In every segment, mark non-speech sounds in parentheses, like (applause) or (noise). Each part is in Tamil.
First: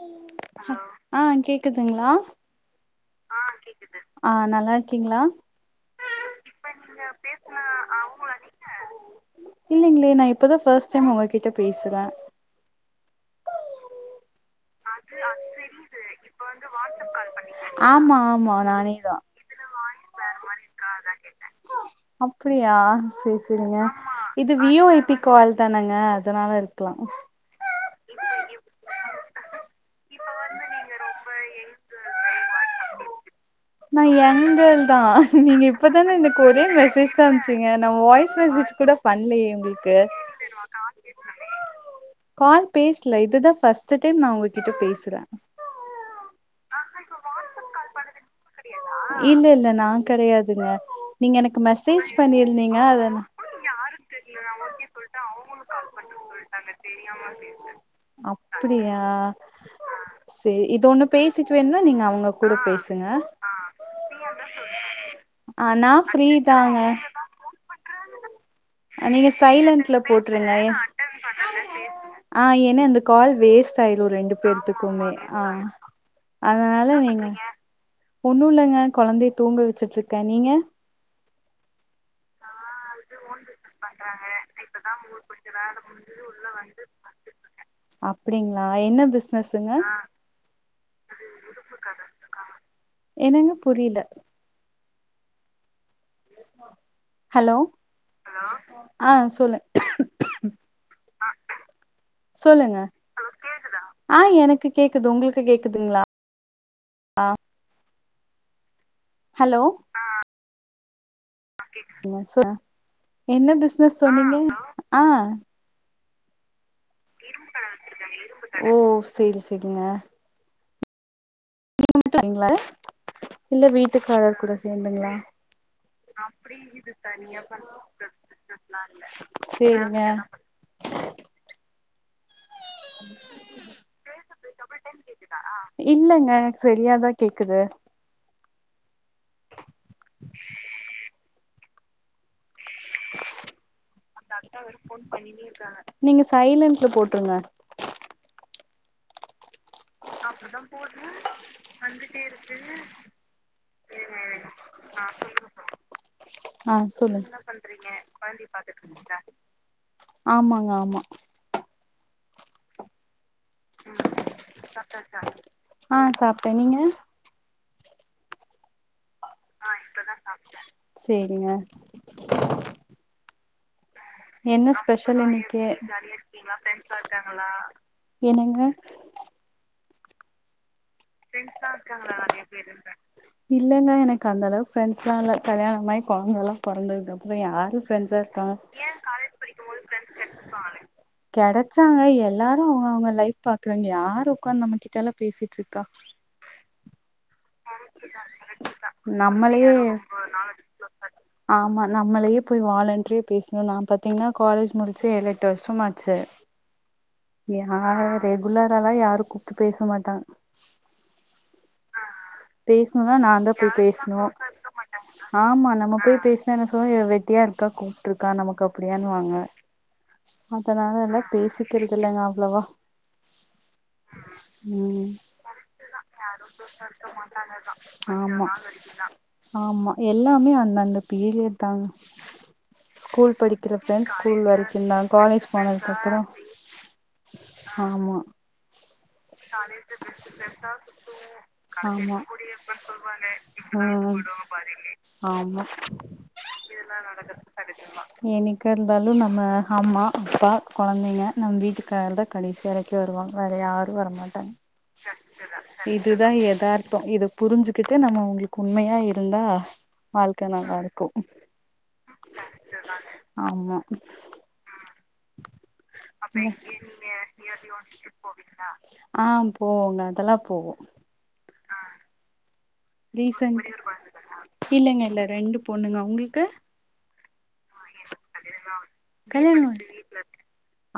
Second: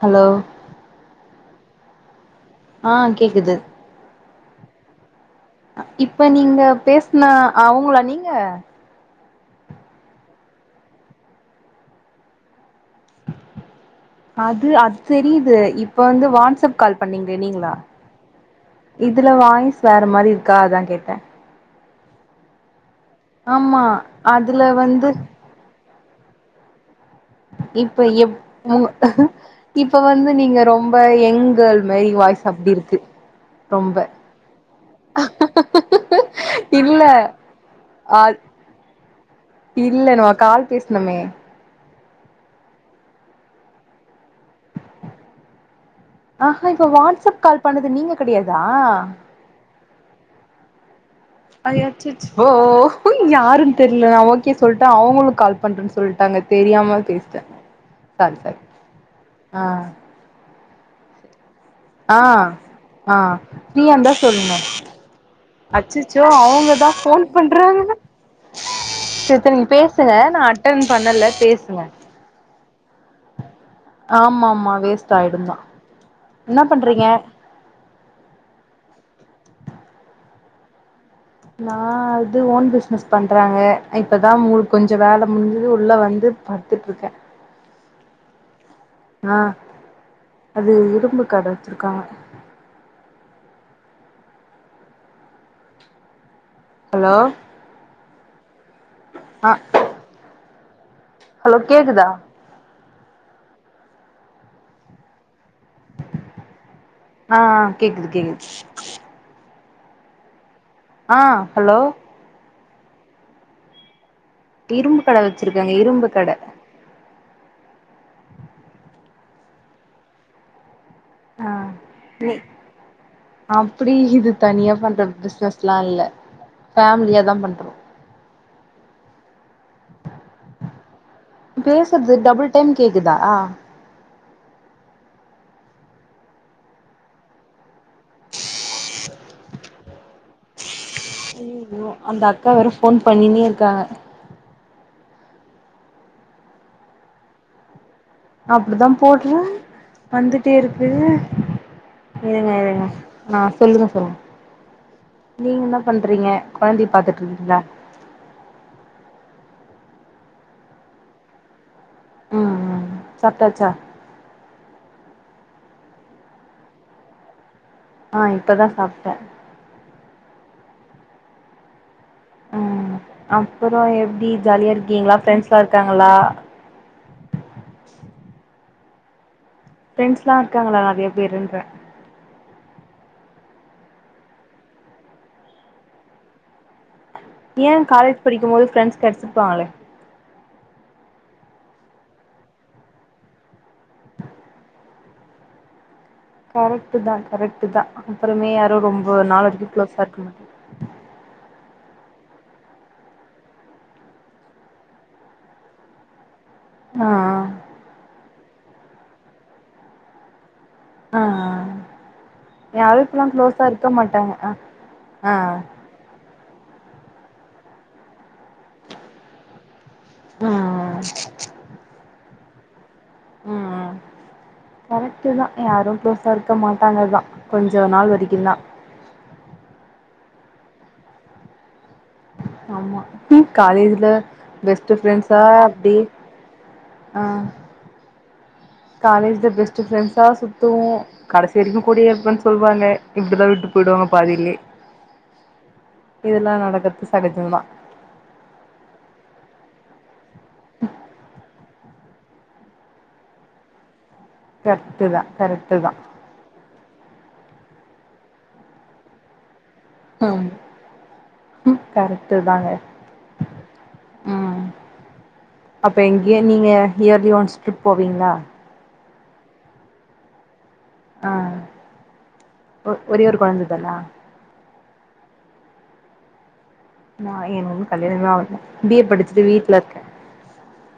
ஹலோ ஆ கேக்குதுங்ளா ஆ கேக்குது ஆ நல்லாருக்கீங்ளா இப்ப நீங்க பேசுனா அவுங்களா நீங்க இல்லைங்ளே நா இப்போதா ஃபஸ்ட் டைம் ஒங்ககிட்ட பேசுறே அது அது தெரியிது இப்ப வந்து வாட்ஸ்அப் கால் பண்ணீங்ளே நீங்களா ஆமா ஆமா நானேதா இதுல வாாய்ஸ் வேற மாரி இருக்கா அதா கேட்டே அப்டியா செ செரிங்க ஆமா இது அதுல வி யோ ஐ வந்து பி கால் தானங்க அதனால இருக்லா இப்ப எப் நூ இப்ப வந்து நீங்க ரொம்ப எங்கேள் மாரி வாய்ஸ் அப்டி இருக்கு ரொம்ப நா எங்கேள் தா நீங்க இப்பதான எனக்கு ஒரே இல்ல மெசேஜ்தா அமிச்சீங்க நா ஆ வாய்ஸ் மெசேஜ் கூட பண்லையே உங்கள்க்கு இல்ல நம்ம கால் பேசுனமே கால் பேசல இதுதா ஃப்ஸ்ட்டு டைம் நா உங்ககிட்ட பேசுறே ஆஹா இப்ப வாட்ஸ்அப் கால் பண்ணது நீங்க கெடையாதா இல்ல இல்ல நா கெடையாத் துங்க நீங்க எனக்கு மெசேஜ் பண் ஓ யாருன் தெரில நா ஓகே சொல்டே அவங்களு கால் பண்றன் சொல்டாங்க தெரியாம பேசி த அப்டியா ஆ சே இதொண்ணு பேசிட்டு வேணுனா நீங்க அவங்க கூட பேசுங்க ஃப்ரீயா இருந்தா சொல்லுங்க ஆ நா அச்சச்சோ ஃப்ரீ அவங்க தாங்க தா போன் பண்றாங்க செர் செரி நீங்க சைலன்ட்ல பேசுங்க நா போட்ருங்க ஏ அட்டன் பண்ணல பேசுங்க ஆ ஏனா இந்த கால் வேஸ் சாயிரு ரெண்டு ஆமா ஆமா பேத்துக்குமே வேஸ்ட் ஆ ஆயிடுந்தா என்ன அதனால பண்றீங்க நீங்க ஒண்ணுலங்க கொழந்தைய தூங்க வச்சிட்ருக்கே நீங்க நா அது ஓன் பிஸ் னஸ் பண்றாங்க இப்பதா மூல் கொஞ்ச வேல முடிஞ்சது உள்ள வந்து படுத்துட்ருக்கே அப்படிங்ளா என்ன ஆ பிசினஸ்ங்க அது இரும்பு கட வச்சிருக்காங்க என்னங்க புரியல ஹலோ ஹலோ ஆஹ் ஆ சொல்லு ஹலோ கேக்குதா சொல்லுங்க ஆஹ் எனக்கு கேக்குது உங்களுக்கு கேக்குதுங்ளா ஆஹ் கேக்குது கேக்குது ஹலோ ஆஹ் என்ன பிசினஸ் சொன்னீங்க திரும்பு ஆ கடை வச்சிருக்காங்க இரும்பு கடை ஓ சேரி சேரிங்க ஆ (inaudible) வீட்லைங்களா இல்ல அப்டி இது வீட்டுக்காரர் கூட தனியா பண்ற சேர்ந்துங்களா பிசினஸ்லா இல்ல ஃபேமிலியா தா பண்றோ சேரிங்க பேசுறது டபுள் டைம் கேக்குதா (inaudible) டபுல் டைம் கேக்குதா இல்லங்க எனக்கு சரியாதா கேக்குது ஐயையோ அந்த அக்கா வேற ஃபோன் பண்ணினே இருக்காங்க நீங்க சைலன்ட்ல போட்டுருங்க அப்டிதான் போடுறேன் அப்டிதான் போடுறேன் வந்துட்டே இருங்க இருக்கு இருங்க ஆ சொல்லுங்க சொல்லுங்க சேரிங்க நீங்க என்ன பண்றீங்க கொழந்தைய ஆஹ் பாத்துட்டு சொல்லு என்ன இருக்கீங்களா பண்றீங்க கண்டிப்பா ஆமாங்க ஆமா ம் சாப்டாச்சா ஆஹ் சாப்டாச்சா ஆ சாப்பிட்டேன் நீங்க ஆஹ் இப்பதான் சாப்டேன் சேரிங்க அப்புறம் எப்டி ஜாலியா என்ன இருக்கீங்களா ஸ்பெஷல் ஃபரெண்ட்ஸ் லாம் இன்னைக்கு இருக்காங்களா என்னங்க ஃபிரெண்ட்ஸ் லாம் இருக்காங்களா நிறைய பேருன்றேன் (inaudible) இல்லலைங்க எனக்கு அந்த அளவுக்கு பிரண்ட்ஸ்லா இல்ல கல்யாணமாயி குழந்தை எல்லாம் பொறந்ததுக்கு அப்புறம் ஏ யாரு ஃபிரெண்ட்ஸா காலேஜ் இருப்பாங்க படிக்கும் போது ஏன் ஃப்ரெண்ட்ஸ் காலேஜ் கெடச்சிருப்பாங்களே படிக்கும்போது பிரண்ட்ஸ் இருந்துருப்பாங்களே கிடைச்சாங்க எல்லாரும் அவங்க அவங்க லைஃப் பாக்குறாங்க யாரும் உட்காந்து நம்ம கிட்ட எல்லாம் பேசிட்டு இருக்கு கா கரெக்டு தான் கரெக்ட் தான் அப்புறமே யாரும் ரொம்ப நாளு வரைக்கும் க்ளோஸா இருக்க மாட்டாங் ஆ ஆமா நம்மளையே போயி வாலண்டரியாக பேசணும் நான் பார்த்திங்கன்னா காலேஜ் முடிச்ச ஏழு எட்டு வருஷம் ஆச்சு (inaudible) ஹெலோ யாரும் ரெகுலரால்லா யாரும் பேச மாட்டாங்க ஆஹ் பேசணும்னா நான் தான் போயி மாட்டாங்க பேசணும் ஆ ஆ ஆமா நம்ம போய் பேசனா என்ன சொன்னீங்க வெட்டியா இருக்கா கூப்பிட்டு இருக்கா நமக்கு அப்டியான்னுவாங்க ம் அதனாலலா பேசிக்கிறது இல்லலைங்க அவ்ளவா ம் ம் கரெக்ட்டு தா யாரு தர்க மாட்டாங்க தா கொஞ்ச நாள் வரிக்கு தா ஆமா எல்லாமே அந்தந்த பீரியர் தாங் ஆமா‌ டி காலேஜ்ல வரைக்கு பெஸ்ட் தா ஃரெண்ட்ஸா காலேஜ் அப்டி போனதுக்கப்றோ ஆ ஆமா காலேஜ் ல பெஸ்ட் ஃப்ரெண்ட்ஸ சுத்துவோ கடைசி வரைக்கு கூடயே ஆமா இருப்பேன்னு சொல்லுவாங்க இப்டிதா விட்டு போயிடுவாங்க பாதிலே ஆமா இதெல்லா நடக்கற்து சகஜந்தா என்னிக்கா இருந்தாலு நம்ம அம்மா அப்பா கொழந்தைங்க நம்ம வீட்டுக்கார் தா கடேசி வரைக்கி வருவாங்க வேற யாரு வரமாட்டாங்க கரெக்ட்டு தா கரெக்ட்டு தா இதுதா எத தார்த்தோ இத புரிஞ்சுகிட்டு நம்ம அவுங்ளுக் உங்ளுக்கு உண்மையா இருந்தா ஆமா வாழ்க்க நல்லா இருக்கு ம் கரெக்ட்டு தாங்க ஆமா ம் அப்ப எங்கியு நீங்க இயர்லி ஒன்ஸ் ட்ரிப் போவீங்ளா ஆ போவோங்க அதெல்லா போவோ ஆ ஒ ஒரே ஒரு கொழந்த டீசன்ட் தானா இல்லங்க இல்ல ரெண்டு பொண்ணுங்க உங்கள்க்கு நா என்க் இன்னு கல்யாணமே ஆவல பி எட் படிச்சுட்டு வீட்லர்க்கே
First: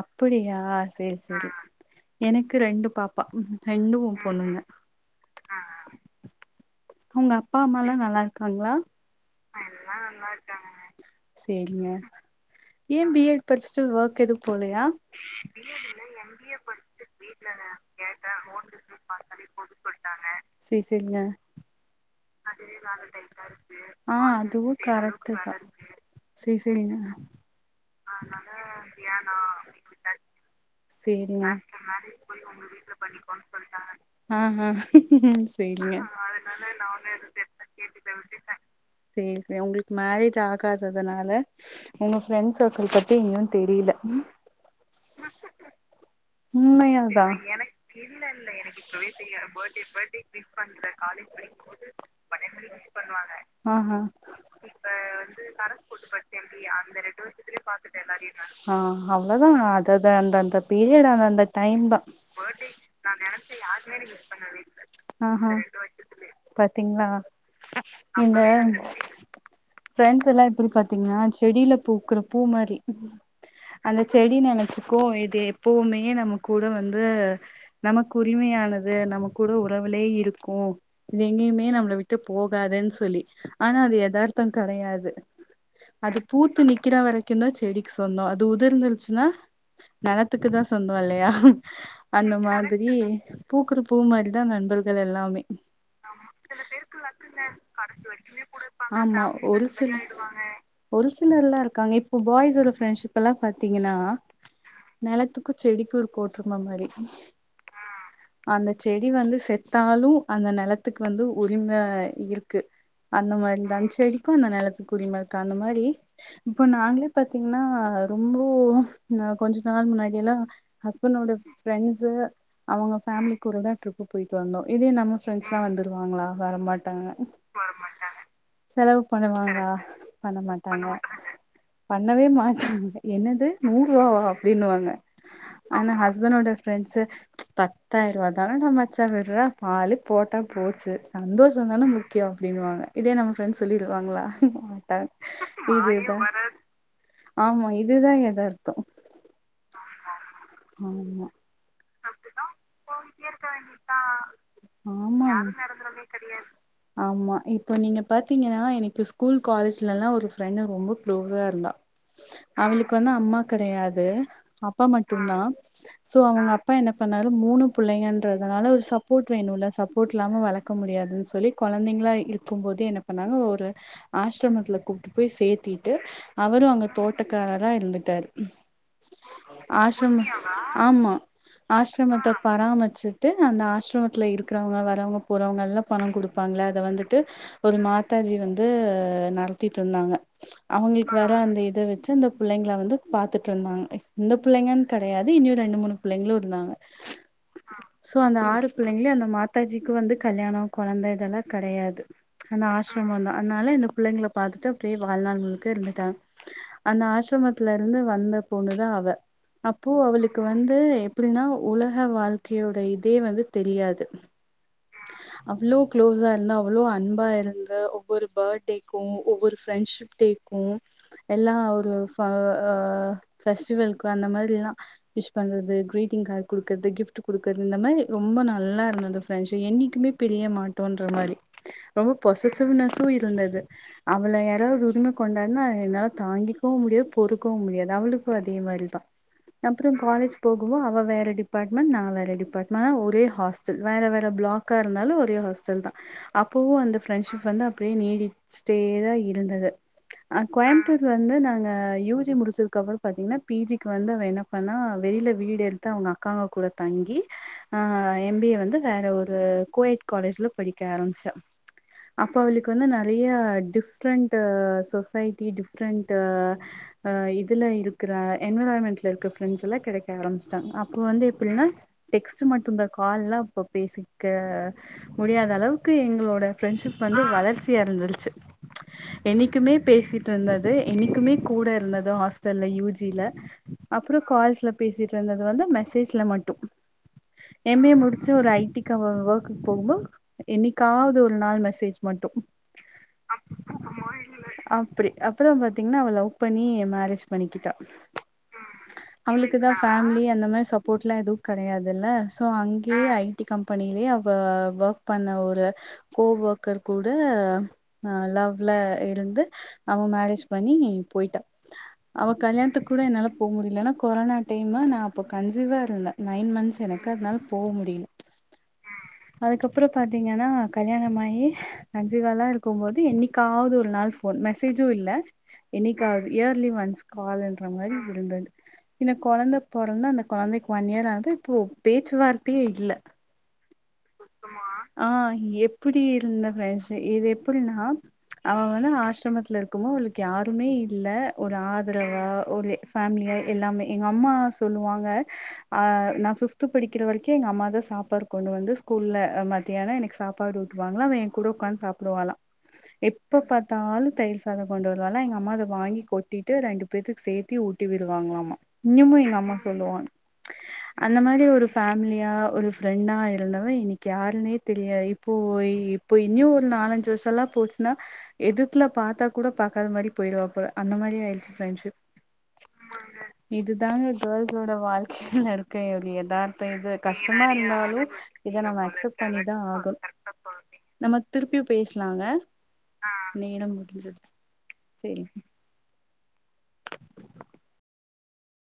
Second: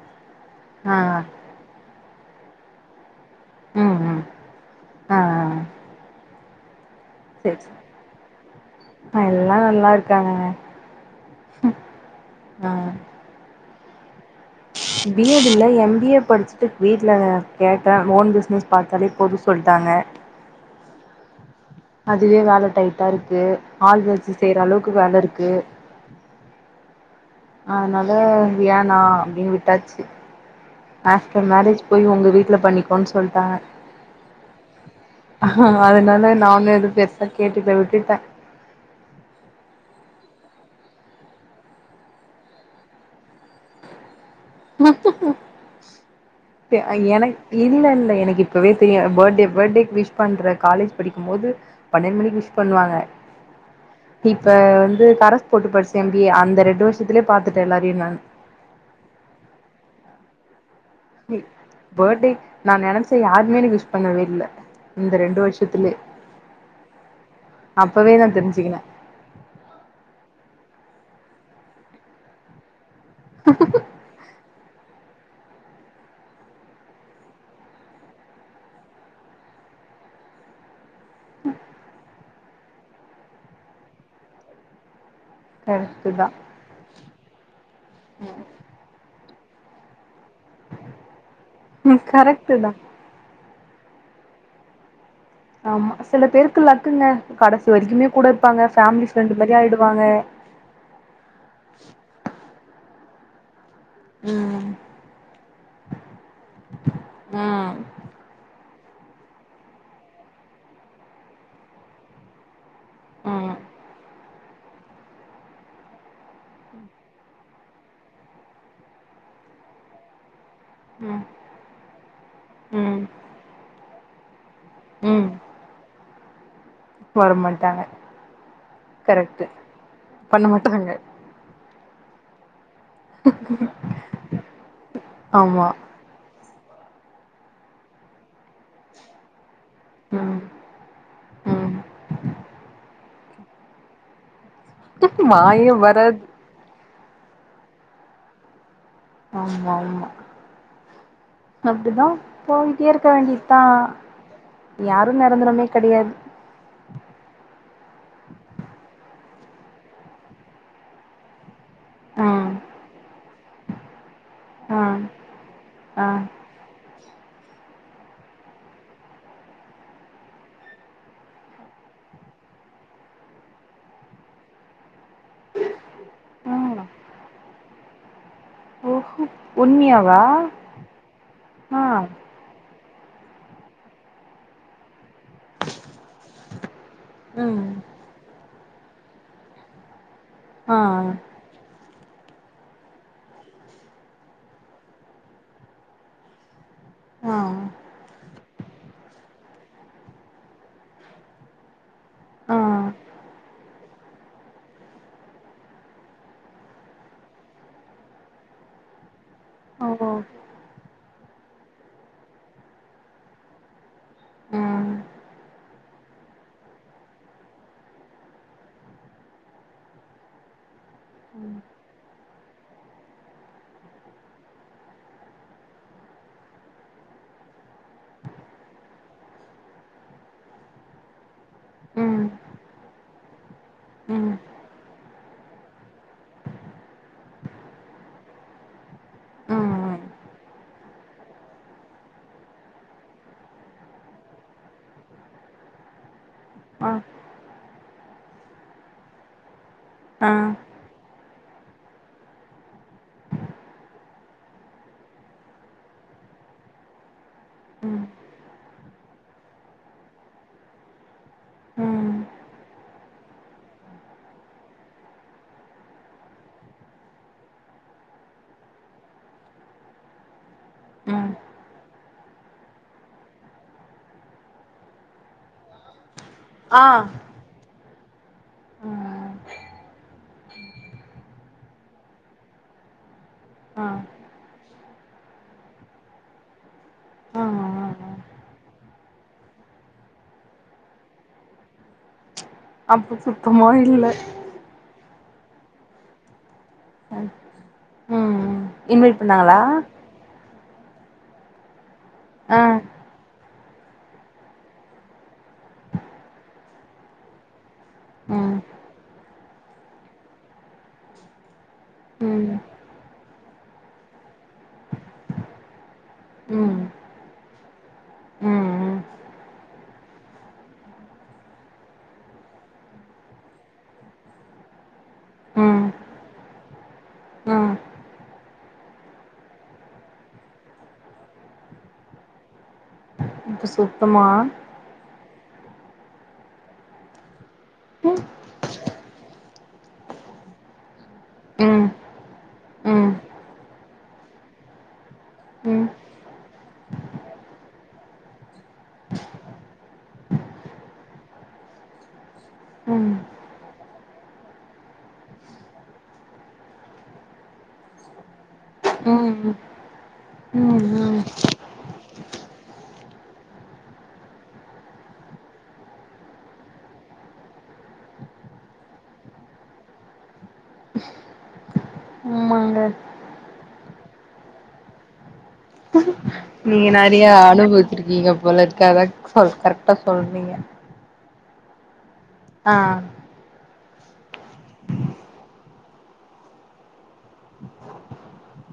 அப்புடியா சேர் செரி எனக்கு ரெண்டு பாப்பா ம் ரெண்டும் ம் பொண்ணுங்க ஆ உங்க அப்பா சேரி அம்மாலா நல்லா இருக்காங்ளா சேரி எல்லா நல்லா இருக்காங்கங்க செரிங்க ஆ ஏ பி எட் படிச்சுட்டு ஒர்க் எது பி எட் இல்ல எம் பி ஏ படிச்சுட்டு வீட்லதா கேட்ட ஓன் பிஸ்னஸ் பாத்தாலே போது சொல்ட்டாங்க சேர் செரிங்க அதுவே வேல டைட்டா இருக்கு ஆள் வச்சு செய்ற அளவுக்கு வேல இருக்கு சேர் செரிங்க அதனால வியானா அப்டின் விட்டாச்சு ஆஃப்டர் சரிங்க மேரேஜ் போய் உங்க வீட்ல பண்ணிக்கோன்னு சொல்ட்டாங்க ஆஹ சேரிங்க அதனால நானு எது பெருசா கேட்டுட்போய் விட்டுட்டே செரிங் சரி உங்ளுக்கு மேரேஜ் ஆகாததுனால உங்க ஃப்ரெண்ட்ஸ் சர்கிள் பத்தி இங்கயு தெரில (inaudible) உண்மையாதா எனக் இல்லல்ல எனக்கு இப்பவே தெரியு பர்டே பர்டே விஷ் பண்ற காலேஜ் காலேஜ் படிக்கும் போது பன்னென்ட் மணிக் விஷ் பண்ணுவாங்க ஆஹா இப்ப வந்து கரஸ் போட்டு படுச்ச எம் பி ஏ அந்த ரெண்டு வருஷத்துலே பாத்துட்ட எல்லாரையு நானு ஆ அவ்ளதா அததுது அந்தந்த பீரியட் அப் ப அந்த டைம்தா பர்த்டே நா நெனச்ச யாருமே எனக்கு விஷ் பண்ணவே இல்ல இந்த ரெண்டு வருஷத்துலே பாத்தீங்ளா அப்பவே நா இந்த தெரிஞ்சுக்கினே ஃபிரெண்ட்ஸ் எல்லா எப்டி பாத்தீங்ளா செடில பூக்குற பூ மாரி அந்த செடி நெனச்சுக்கோ இது எப்பவுமே நம்ம கூட வந்து நமக்கு உரிமையானது நம கூட உறவுலேயே இருக்கு இது எங்கேயுமே நம்மள விட்டு போகாதுன்னு சொல்லி ஆனா அது யதார்த்த கெடையாது கரெக்ட்டு அது தா பூத்து நிக்கிற வரைக்குந்தா செடிக்கு சொந்தோ அது உதிர்ந்துருச்சுன்னா நெலத்துக்கு தா சொந்தோ இல்லையா ம் அந்த கரெக்ட்டு தா மாதிரி பூக்குற பூ மாரிதா நண்பர்கள் எல்லாமே ஆமா சில பேருக்கு லக்குங்க கடசி வரைக்குமே கூட இருப்பாங்க ஃபேமிலி ஆமா ஃப்ரெண்டு் மாரி ஒரு ஆய்டுவாங்க சில ஒரு சிலர்ல்லா இருக்காங்க இப்போ பாய்ஸ் ஒட ஃப்ரெண்ட்ஷிப் எல்லா பாத்தீங்கன்னா ம் நெலத்துக்கு செடிக்கு இருக்க ஒற்றும மாரி ம் அந்த செடி வந்து செத்தாலு அந்த நெலத் த்துக்கு வந்து உரிம இருக்கு அந்த ம் மாரிதா அஞ் செடிக்கு அந்த நெலத் குடிமக் அந்த மாறி இப்போ நாங்களே பாத்தீங்கன்னா ரொம்போ கொஞ்ச நாள் முன்னாடியல்லா ம் ஹஸ்பண்டோட ஃரெண்ட்ஸ்சு அவங்க ம் ஃபேமிலிக்கு கூடாத ட்ரிப் போயிட்டு வந்தோ இதே நம்ம ம் பிரெண் ட்ஸ்ல வந்துருவாங்களா வர மாட் ஆ வரமாட்டாங்க செலவு கரெக்ட்டு பண்ணுவாங்கள பண்ண மாட்டாங்க பண்ணவே மாட்டாங்க என்னது நூறு ரூபாவா அப்டின் வாங்க ஆமா ஆனா ஹஸ்பண்வோட ப்ரெண்ட்ஸ்சு பத்தாயிரூவா தானடா மச்சா விட்றா ஆளுக் போட்டா ம் போச்சு சந்தோசோ ம் தானே முக்கியம் அப்டின்வாங்க இதே நம்ம ஃப்ரெண்ட் சொல்லிருவாங்களா தா வாயே இதுதா வராது ஆமா இதுதான் எதார்த் ஆமா ஆமா ஆமா அப்டிதா போயிட்டே இருக்க வேண்டியதா யாரு ஆமா நெரந்தரமே கெடையாது ஆமா இப்போ நீங்க பாத்தீங்கன்னா எனக்கு ஸ்கூல் காலேஜ்லல்லா ஒரு ஃப்ரெண்ட ரொம்ப குளோஸா இருந்தா ஆ அவிங்களுக்கு வந்து அம்மா கிடையாது ஆ அப்பா மட்டுதா ஆ சோ அவங்க என்ன பண்ணாரு மூணு பிள்ளங்கன்றதுனால ஒரு சப்போர்ட் டு வேணும்ல சப்போர்ட்லாம வளர்க்க முடியாதுன்னு சொல்லி குழந்தைங்களா இருக்கும் போதே என்ன பண்ணாங்க ஒரு ஆஸ்ரமத்துல கூப்ட்டு போய் சேத்திட்டு அவரு ஆ அங்க தோட்டக்காரரா இருந்துட்டாரு ஓஹோ ஆமா உண்மையாவா ஆஸ்ரமத் ஆமா ஆ ஆஸ்ரமத்த பாரம்மரிச்சுட்டு அந்த ஆஸ்ரமத்துல இருக்றவங்க வரவங்க போறவங்க எல்லா பணம் கொடுப்பாங்கள அத வந்துட்டு ம் ஒரு மாத் தாஜி வந்து நடத்திட்டு இருந்தாங்க ஆ அவங்களுக்கு வற அந்த இத வச்சு அந்த பிள்ளைங்க வந்து பாத்துட்டுருந்தாங்க இந்த பிள்ளைங்க கெடையாது இன்னிரு ரெண்டு மூணு பிள்ளைகளும் இருந்தாங்க ஆ சோ அந்த ஆறு பிள்ளைங்களையு அந்த மாதாஜிக்கு வந்து கல்யாணோ கொழந்த இதெல்லா கெடையாது அந்த ஆ ஆஸ்ரமோலா அனால இந்த பிள்ளங்கள பாத்துட்டு அப்டியே வாழ்நாள் முழுக்க இருந்துட்டாங் அந்த ஆஸ்ரமத்துல இருந்து வந்த பொண்ணுதா அவ அப்போ ஓ அவளுக்கு வந்து எப்டின்னா உலக வாழ்க்கையோட இதே வந்து தெரியாது ம் அவ்ளோ க்ளோஸா இருந்தா அவ்ளோ அன்பா இருந்த ஒவ்வொரு பர்த்டடேக்கு ஒவ்வொரு ஃப்ரெண்ட்ஷிப் டே க்கு எல்லா ஒரு ஃப ஆ பெஸ்டிவல்கு அந்த மாரில்லாம விஷ் பண்றது கிரீட்டிங் கார்டு கொடுக்குது கிஃப்ட் குடுக்குறது இந்த மாரி ரொம்ப நல்லா இருந்தது ஃரெண்ட்சு என்னைக்குமே பெரிய மாட்டோன்ற மாரி ரொம்ப ம் போசசிவ்நெஸ் உ இருந்தது ம் அவல யாராவது உரிம கொண்டானா என்னால தாங்கிக்கவும் முடியாது பொறுக்கவும் முடியாது அவளுக்கும் அதே மாறிதான் அப்புறம் ம் காலேஜ் போகவும் அவ வேற டிபார்ட்மெண்ட் நான் வேற டிப்பார்ட்மென்ட் நா ஒரே ஹாஸ்டல் வேற வேற பிளாக்கா இருந்தாலும் ஒரே ஹாஸ்டல் தான் அப்பவும் ஆ அந்த பிரெண்ட்ஷிப் வந்து அப்படியே நீடிச்ட்டேதான் இருந்தது ஆ அ கோயம்பத்தூர் வந்து நாங்க யூ ஜி முடிச்சதுக்குப்புறம் பாத்தீங்கன்னா பி ஜி க்கு வந்து அவ என்ன பண்ணா வெளியில வீடு அவங்க அக்காங்க கூட தங்கி ம் எம் பி ஏ வந்து வேற ஒரு கோயேட் காலேஜில் படிக்க ஆரம்பிச்சா ம் அப்ப அவளுக்கு வந்து நிறையா டிஃப் டிஃபரென்ட் சொசைட்டி டிஃப்ரண்ட் அ இதுல இருக்கிற என்வரான்மெண்ட்ல இருக்க ஃபிராண்ட்ஸ் எல்லாம் கிடைக் ஆரம்பச்சிட்டாங் அப்ப வந்து ம் எப்படின்னா டெக்ஸ்ட் மட்டும் இந்த கால் எலாம் பேசிக்க முடியாத அளவுக்கு எங்களோட ஆ பிரண்ட்ஷிப் வந்து வளர்ச்சி ச்சி அடைஞ்சிருச்சு ம் என்னிக்குமே பேசிட்டு இருந்தது என்னிக்குமே கூட இருந்தது ஹாஸ்டல்ல யூ ஜி ல ஆ அப்புற கால்ஸ்ல பேசிட்டு இருந்தது வந்து மெசேஜ்ல மட்டும் ஆ எம் ஏ முடிச்சு ஒரு ஐ டி க ஒர்க்கு போகும்போது என்னிக்காவது ஒரு நாள் மெசேஜ் மட்டும் அப்ப சுத்தமா இல்ல அப்பிடி அப் அப்புற பாத்தீங்கின்னா அவ லவ் பண்ணி மேரேஜ் பண்ணிக்கிட்டா ம் இன்வைட் பண்ணாங்களா அவுளுக்குதா ஃபேமிலி அந்த மாறி சப்போர்ட் எல்லா எதுவு கிடையாதுல்ல சோ ஆ அங்கயே ஐ டி கம்பெனியிலே அவ ஒர்க் பண்ண ஒரு கோவர்க்கர் கூட ஆ ம் லவ்ல இருந்து அவ மேரேஜ் பண்ணி போயிட்டா அவ ம் கல்யாணத்துக்கு கூட என்னால போ முடில ஆனா கொரோனா டைம் நா அப்ப கன்ஜிவா இருந்தேன் நைன் ம் மந்த்ஸ் எனக்கு அதனால போ முடில ம் ம் அதுக்கப்புறம் பாத்தீங்கின்னா கல்யாணம்மாகி கன்சிவாலா இருக்கு போது என்னிக்காவது ஒரு நாள் ஃபோன் மெசேஜும் இல்ல ம் என்னிக்காவது இயர்லி ஓன்ஸ் கால் என்ற ம் மாறி இருந்தது இன்ன குழந்த பொறந்து அந்த குழந்தைக்கு ஒன் இயர் ஆகுது இப்போ பேச்சுவார்த்தையே இல்ல இப்ப சுத்தமா ஆ எப்பிடி இருந்த மனுச இது எப்பிடின்னா ம் அவ வந்து ஆசிரமத்துல இருக்கவும் அவளுக்கு யாருமே இல்ல ஒரு ம் ஆதரவா ஒரு ம் ம் ஃபேமிலிய எல்லாமே எங்க அம்மா சொல்லுவாங்க நா பிப்து படிக்கிற வரைக்கு எங்கள் அம்மா தா சாப்பாடு கொண்டு வந்து ஸ்கூல்ல மத்தியான எனக்கு சாப்பாடு ஊட்டுவாங்களா அவ என் கூட உட்காந்து சாப்பிடுவாலா ம் எப்ப பாத்தாலு தயிர் சாதம் கொண்டு வருவலா எங்க அம்மா அத வாங்கி கொட்டிட்டு ரெண்டு பேத்துக்கு சேத்தி ஊட்டி விடுவாங்களாம்மா ம் இன்னமும் எங்க ம் அம்மா சொல்லுவாங்க அந்த ம் மாறி ஒரு ஃபேமிலியா ஒரு ஃப்ரெண்டா இருந்த எனக்கு யாருன்னே தெரியாது இப்போ இப்போ இன்னு ஒரு நாலஞ்சு வருஷம் எல்லாம் போச்சுன்னா எதுத்துல பாத்தா கூட பாக்காதமாறி போயிடுவாப்புல அந்த மாறி ஆயிச்சு பிரெண்ட்ஷிப் உம்மாங்க இதுதாங்க கேள்ஸோட வாழ்க்கையையில இருக்க எதார்தம் நீங்க நிறைய அனுபவிச்சிருக்கீங்க நம்ம போலருக்கு அதா அக்செப்ட் கோ பண்ணிதா ஆகணு கரெக்டா சொல்றீங்க நம்ம திருப்பியும் பேசலாங்க ஆ நேரம் முடிஞ்சிச்சி சேரிங்க